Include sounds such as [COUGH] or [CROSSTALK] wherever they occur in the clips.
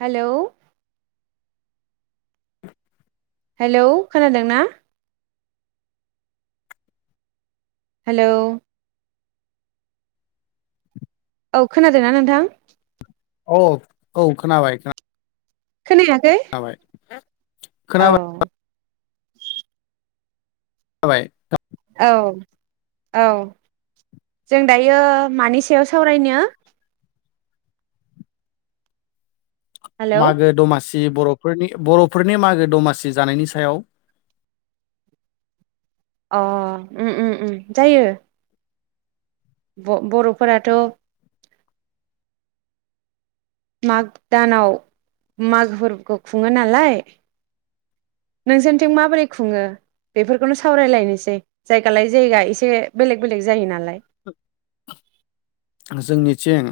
Hello. [INAUDIBLE] Hello खोनादों ना? Hello. औ खोनादोंना नोंथां? औ औ खोनाबाय खो खोनायाखै हाबाय। औ। खोनाबाय [UNINTELLIGIBLE] औ औ जों दायो मानि सायाव सावरायनो हेलौ मागो दमासि बर'फोरनि बर'फोरनि मागो दमासि जानायनि सायाव। अ उम उम उम जायो। ब' बर'फोराथ' माग दानाव मागोफोरखौ खुङो नालाय नोंसोरनिथिं माबोरै खुङो बेफोरखौनो सावरायलायनोसै जायगा लाय जायगा एसे बेलेग बेलेग जायो नालाय। जोंनिथिं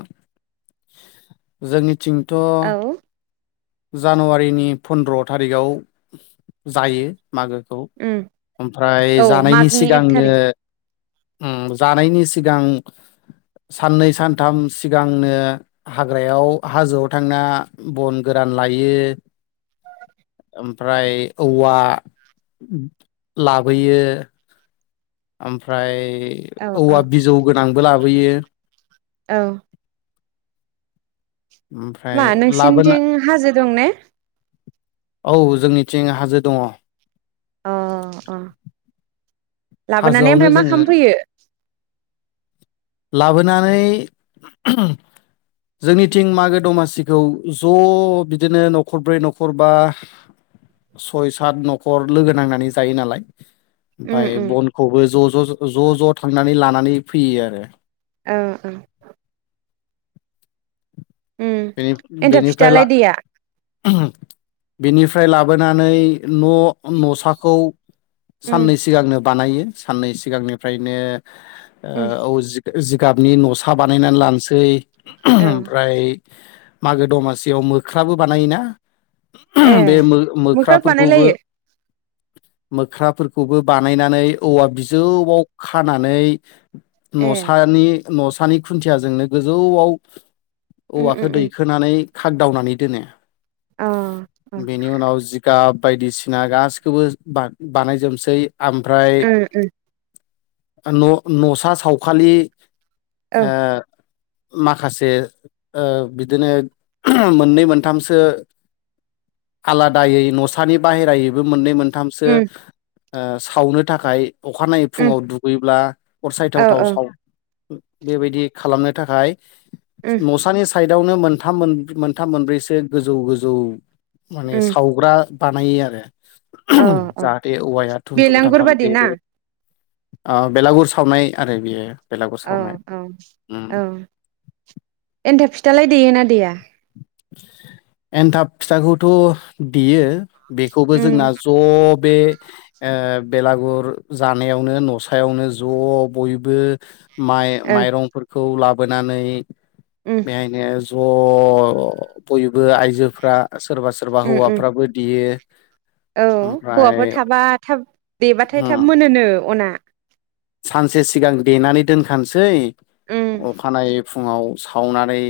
जोंनिथिं थ' औ जानुवारिनि फन्द्र' थारिखाव जायो। मागोखौ उम ओमफ्राय औ जानायनि मागनि एक सिगांनो थारिख ओम जानायनि सिगां साननै सानथाम सिगांनो हाग्रायाव हाजोआव थांना बन' गोरान लायो। ओमफ्राय औवा लाबोयो। ओमफ्राय औ औ औवा बिजौ गोद आंबो लाबोयो। औ। मा ओमफ्राय लाबोना नोंसिनिथिं हाजो दं ने? औ जोंनिथिं हाजो दङ। अ अ। लाबोनानै हाजोआवनो ओमफ्राय मा जोङो खालामफैयो? लाबोनानै जोंनिथिं मागो दमासिखौ ज' बिदिनो न'खर ब्रै न'खर बा सय सात न'खर लोगो नांनानै जायो नालाय। उम ओमफाय उम बनखौबो ज' ज' ज' ज' थांनानै लानानै फैयो आरो। औ औ। ओम बेनि एन्थाब बेनिफ्राय ला फिथालाय देया? बेनिफ्राय लाबोनानै न' न'साखौ उम साननै सिगांनो बानायो साननै सिगांनिफ्रायनो उम ओ औ जि जिगाबनि न'सा बानायनानै लानोसै औ ओमफ्राय मागो दमासियाव मोख्राबो बानायोना ए बे मोख मोख्राब मोख्राफोरखौबो बानायलायो मोख्राफोरखौबो बानायनानै औवा बिजौआव खानानै [UNINTELLIGIBLE] ए न'सानि न'सानि खुन्थियाजोंनो गोजौआव उम औवाखौ उम उम दैखोनानै खागदावनानै दोनो अ बेनि उनाव जिगाब बायदिसिना गासिखौबो बानायजोबनोसै ओमफ्राय अ उम उम न न'सा सावखालि औ ओ माखासे ओ बिदिनो मोननै मोनथामसो आलादायै न'सानि बाहेरायैबो मोननै मोन थामसो उम ओ सावनो थाखाय अखानायै उम फुङाव दुगैब्ला औ अरसायथाव थाव औ साव बेबायदि खालामनो थाखाय उम न'सानि साइडआवनो मोनथाम मोन मोनथाम मोनब्रैसो गोजौ गोजौ माने उम सावग्रा बानायो आरो औ औ जाहाथे औवाया धुम धुम बेलांगुर धामधाम बादि ना बेरो ओ बेलागुर सावनाय आरो बेयो बेलागुर औ सावनाय औ उम औ एन्थाब फिथालाय देयोना देया एन्थाब फिथाखौथ' देयो बेखौबो जोंना उम ज'ब बे ओ बेलागुर जानायावनो न'सायावनो ज' बयबो माइ ओं माइरंफोर खौ लाबोनानै उम बेयायनो। ज' बयबो आइजोफ्रा। सोरबा सोरबा उम उम हौवाफ्राबो देयो। औ ओमफ्राय हौवाफोर थाबा थाब देबाथाय थाब उम मोनोनो अना सानसे सिगां देनानै दोनखानोसै। उम अखानायै। फुङाव सावनानै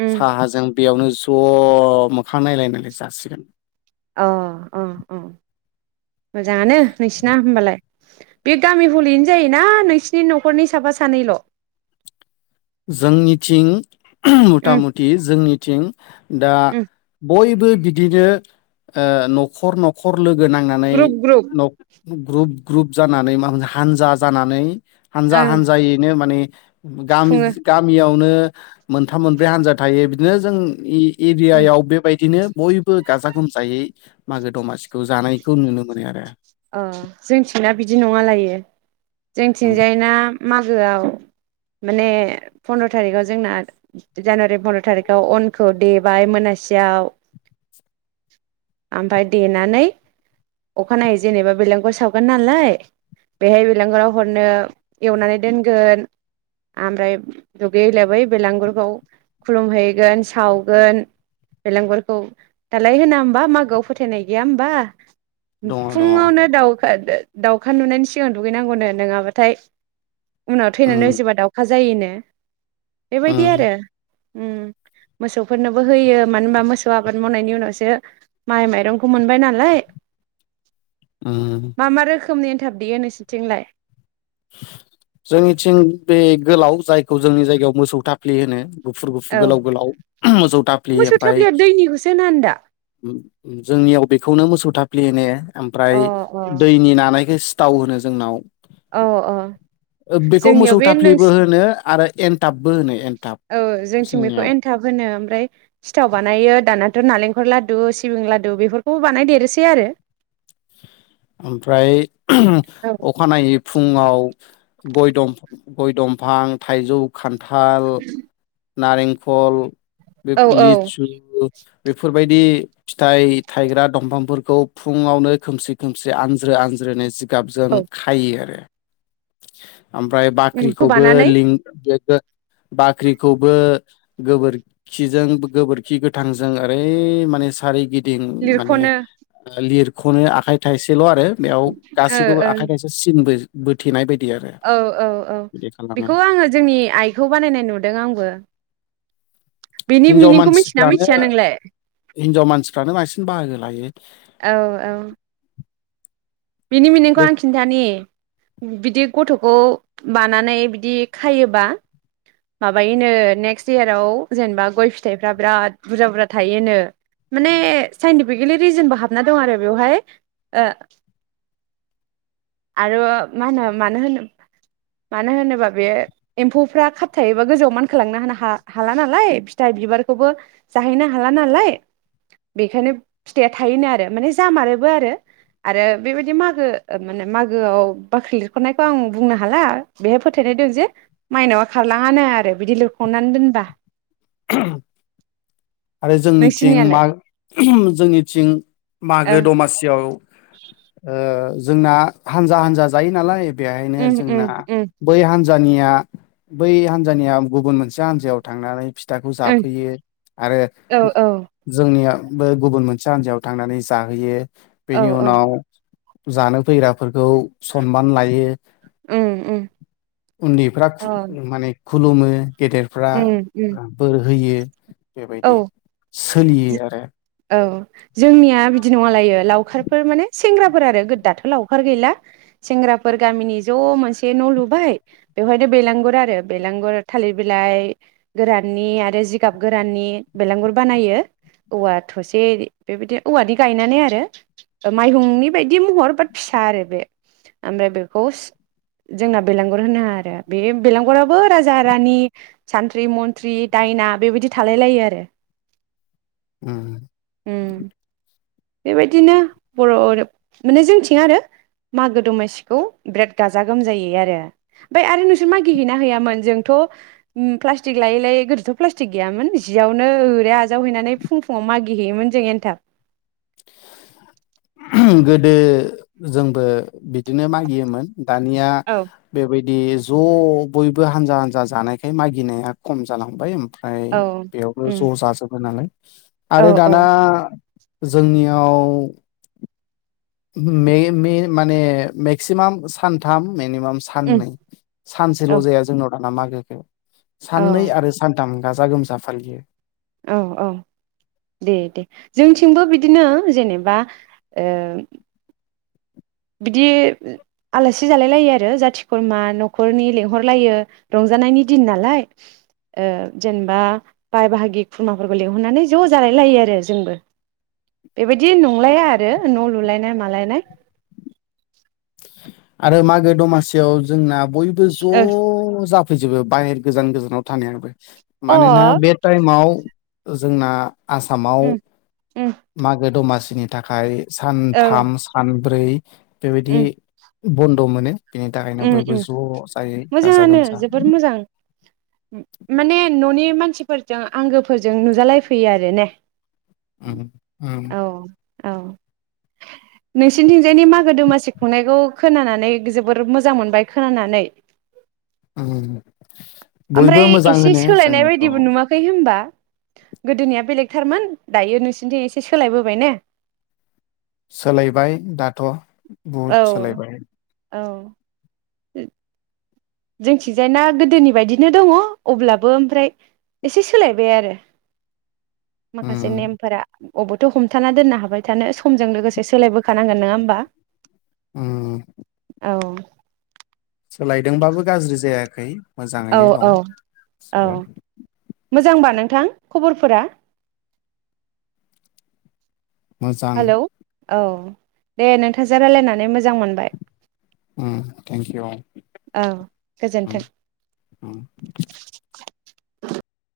उम साहाजों बेयावनो ज' मोखां नायलाय नायलाय जासिगोन। अ अ अ। मोजाङानो नोंसिना होमबालाय‌। बे गामि हलिनो जायोना नोंसिनि न'खरनि साफा सानैल'। जोंनिथिं। उम मथा मथि जोंनि। थिं। दा उम बयब। बिदिनो ओ न'ख न'खर लोगो। गोनांनानै ग्रुप ग्रुप न'ख। ग्रुप ग्रुप जानानै माबा हानजा जानानै। हानजा ओं हानजायैनो माने। गामि। खुङो मियावनो मोनथाम मोनब्रै हान्जा थायो बिदिनो जों इ। उम एरियायाव बेबायदिनो। बयबो गाजा गोमजायै मागो दमासिखौ जानायखौ नुनो मोनो आरो। अ जोंथिंना बिदि नङालायो। उम जोंथिंजाय ना मागोआव। माने फन्द्र' थारिखाव जोंना जानुवारि फन्द्र' थारिखआव अनखौ देबाय मोनासियाव ओमफफ्राय देनानै अखानायै। जेनेबा बेलांगुर सावगोन नालाय बेहाय बेलांगुराव हरनो एवनानै दोनगोन ओमफ्राय दुगैहैलि बै बेलांगुरखौ खुलुमहैगोन सावगोन बेलांगुरखौ दालाय होना होमबा मागोआव फोथायनाय गैया होमबा। दङ दङ। फुङावनो दाउखा दाउखा नुनायनि सिगांनो दुगैनांगौनो नङाबाथाय। उनाव थैनानै उम उजिबा दाउखाजा। जायोनो। बेबायदि उम आरो। उम मोसौफोरनोबो होयो मानो होनबा मोसौ आबाद मावनायनि उनावसो माइ माइरंखौ मोनबाय नालाय। उम मा मा रोखोमनि एनथाब देयो नोंसोरनिथिंलाय? जोंनिथिं बे गोलाव जायखौ जोंनि जायगायाव मोसौ थाफ्लि होनो। गुफुर गुफुर औ गोलाव गोलाव मोसौ थाफ्लि मोसौ ओमफाय थाफ्लिया दैनिखौसो होना होनदा जोंनियाव बेखौनो मोसौ थाफ्लि ए ने ओमफ्राय अ दैनि नानायखो थाव होनो जोंनाव। अ अ ओ बेखौ जोंनियाव मोसौ बे थाफ्लिबो नोंसि होनो आरो एनथाबबो होनो एन औ जोंथिं बेखौ एनथाब होनो ओमफ्राय सिथाव बानायो दाना थ' नारेंखल लादु सिबिं लादु बेफोरखौ बानायदेरोसै आरो। ओमफ्राय अखानायै फुङाव गय दं गय दंफां थाइजौ खान थाल नारेंखल बेफोर लिसु बेफोरबायदि फिथाइ थायग्रा दंफांफोरखौ फुङावनो खोमसि खोमसि आनज्रो आनज्रोनि सि गाबजों खायो आरो। [INAUDIBLE] ओमफ्राय बाख्रिखौबो बानानै लिं बाख्रिखौबो गोबोरखिजों गोबोरखि गोथांजों ओरै माने सारिगिद दिन माने लिरख'नो लिर खनो आखाइ थाइसे सेल आरो बेयाव ओ गासैखौबो ओं आखाइ थायसे सिन बो बोथेनाय बायदि आरो औ औ औ बिदि खालामो बेखौ आङो जोंनि आइखौ बानायनाय नुदों आंबो। बिनि हिनजाव मिनिंखौ मिथिना मानसिफ्रानो मिथिया नोंलाय? हिनजाव मानसिफ्रानो बांसिन बाहागो लायो। औ औ बिनि मिनिंखौ बे आं खिन्थानि बिदि गथ'खौ बानानै बिदि खायोबा माबायोनो नेक्स्ट इयाराव जेनेबा गय फिथाइफ्रा बिराद बुरजा बुरजा थायोनो माने साइन्टिफिकेलि रिजोनबो हाबना दं आरो बेवहाय ओ आरो मा होनो मानो होनो मानो होनोबा बे एम्फौफ्रा खाबथायायोबा गोजौआव मानखोलांनो हा-हाला नालाय फिथाइ बिबारखौबो जाहैनो हाला नालाय बेखायनो फिथाइया थायोनो आरो माने जामारोबो आरो, आरो बेबायदि मागो माने मागोआव बाख्रि लिरख'ननायखौ आं बुंनो हाला बेहाय फोथायनाय दं जे माइनावआ खारलाङानो आरो बिदि लिरख'ननानै दोनबा। आरो जोंनिथिं मा नोंसिनियालाय जोंनिथिं मागो ओ दमासियाव ओ जोंना हानजा हानजा जायो नालाय बेहायनो उम उम जोंना उम बै हानजा हानजानिया बै हान्जानिया गुबुन मोनसे हान्जायाव थांनानै फिथाखौ उम जाफैयो आरो औ औ जोंनिया बे गुबुन मोनसे हान्जायाव थांनानै जाहैयो औ बेनि औ उनाव जानो फैग्राफोरखौ सनमान लायो। उम उम उन्दैफ्रा खु अ माने खुलुमो गेदेरफ्रा उम उम ओ बोर होयो बेबायदि औ जो सोलियो आरो। औ जोंनिया बिदि नङालायो लावखारफोर माने सेंग्राफोर आरो दाथ' लावखार गैला सेंग्राफोर गामिनि ज' मोनसे न' लुबाय बेवहायनो बेलांगुर आरो बेलांगुर थालिर बिलाइ गोराननि आरो जिगाब गोराननि बेलांगुर बानायो औवा थसे बेबायदि औवानि गायनानै आरो माइहुंनि बायदि महर बाट फिसा आरो बे ओमफ्राय बेखौ जोंना बेलांगुर होनो आरो बे बेलांगुराबो राजा रानि सानथ्रि मन्थ्रि दायना बेबायदि थालाय लायो आरो उम। उम बेबायदिनो बर' माने जोंनिथिं आरो मागो दमासिखौ बिराद गाजा गोमजायै आरो ओमफ्राय आरो नोंसोर मागि हैैयोना हैैयामोन जोंथ' प्लास्टिक लायै लायै गोदोथ' प्लास्टिक गैयामोन जियावनो ओरै आजावहैनानै फुं फुङाव मागि हैैयोमोन जों एनथाब। गोदो जोंबो बिदिनो मागियोमोन। दानिया औ बेबायदि बि ज' बयबो हानजा हानजा जानायखाय मागिनाया खम जालांबाय। ओमफ्राय बेयावनो उम ज' जाजोबो नालाय औ आरो दाना जोंनियाव मे मे माने मेक्सिमाम सानथाम मिनिमाम उम साननै सानसेल' औ जाया जोंनाव मागोखौ। औ साननै आरो सान थामम गाजा गोमजायै फालियो। औ औ दे दे जोंनिथिंबो बिदिनो जेनेबा ओ बिदि आलासि जालाय लायो आरो जाथि खुरमा न'खरनि लेंंहरलायो रंजानायनि दिन नालाय। ओ जेनेबा बाय बाहागि खुरमाफोरखौ लेंंहरनानै ज' जालाय लायो आरो जोंबो। बेबायदि नंलाया आरो न' लुलायनाय मालायनाय आरो मागो दमासियाव जोंना बयबो ज' जा फैजोबो बाहेर गोजान गोजानाव थानायाबो ओ मानोना अ बे टाइमाव जोंना आसामाव उम उम मागो दमासि नि थाखाय औ सानथाम सान ब्रै उम बेबायदि बद। दं माने। बिनि थाखायनो उम बयबो उम ज' जायो गाजा मोजाङानो गोमजा। जोबोद मोजां माने ननि। बे मानसिफोरजों आंगोफोरजों नुजालायफैयो आरो ने। उ उ। औ औ नोंसिनिथिंजायनि मागो दमासि खुंनायखौ खोनानानै जोब। जोबोर मोजां मोनबाय खोनानानै। बयबो ओमफ्राय मोजां एसे होनो जों सोलायनाय बेखौ। बायदिबो नुवाखै होमबा गोदोनिया बेलेगथारमोन दायो नोंसोरनिथिं एसे सोलायबोबाय ने। सोलायबाय दाथ'। औ बहुत सोलायबाय। औ। ए। जोंथिजाय ना गोदोनि बायदिनो दङ अब्लाबो ओमफ्राय एसे सोलायबाय आरो। उम माखासे नेमफोरा। अबेथ' हमथाना दोननो हाबाय थानो समजों लोगोसे सोलायबोखानांगोन नङा होमबा। उम औ। सोलायदोंबाबो गाज्रि जाया। खै। औ मोजाङैनो औ दं औ गबो। मोजांबा नोंथां खबरफोरा। मोजां। हेलौ औ दे नोंथांजों राय्लायनानै मोजां मोनबाय। उ थेंक इउ औ गोजोन्थों उ उ।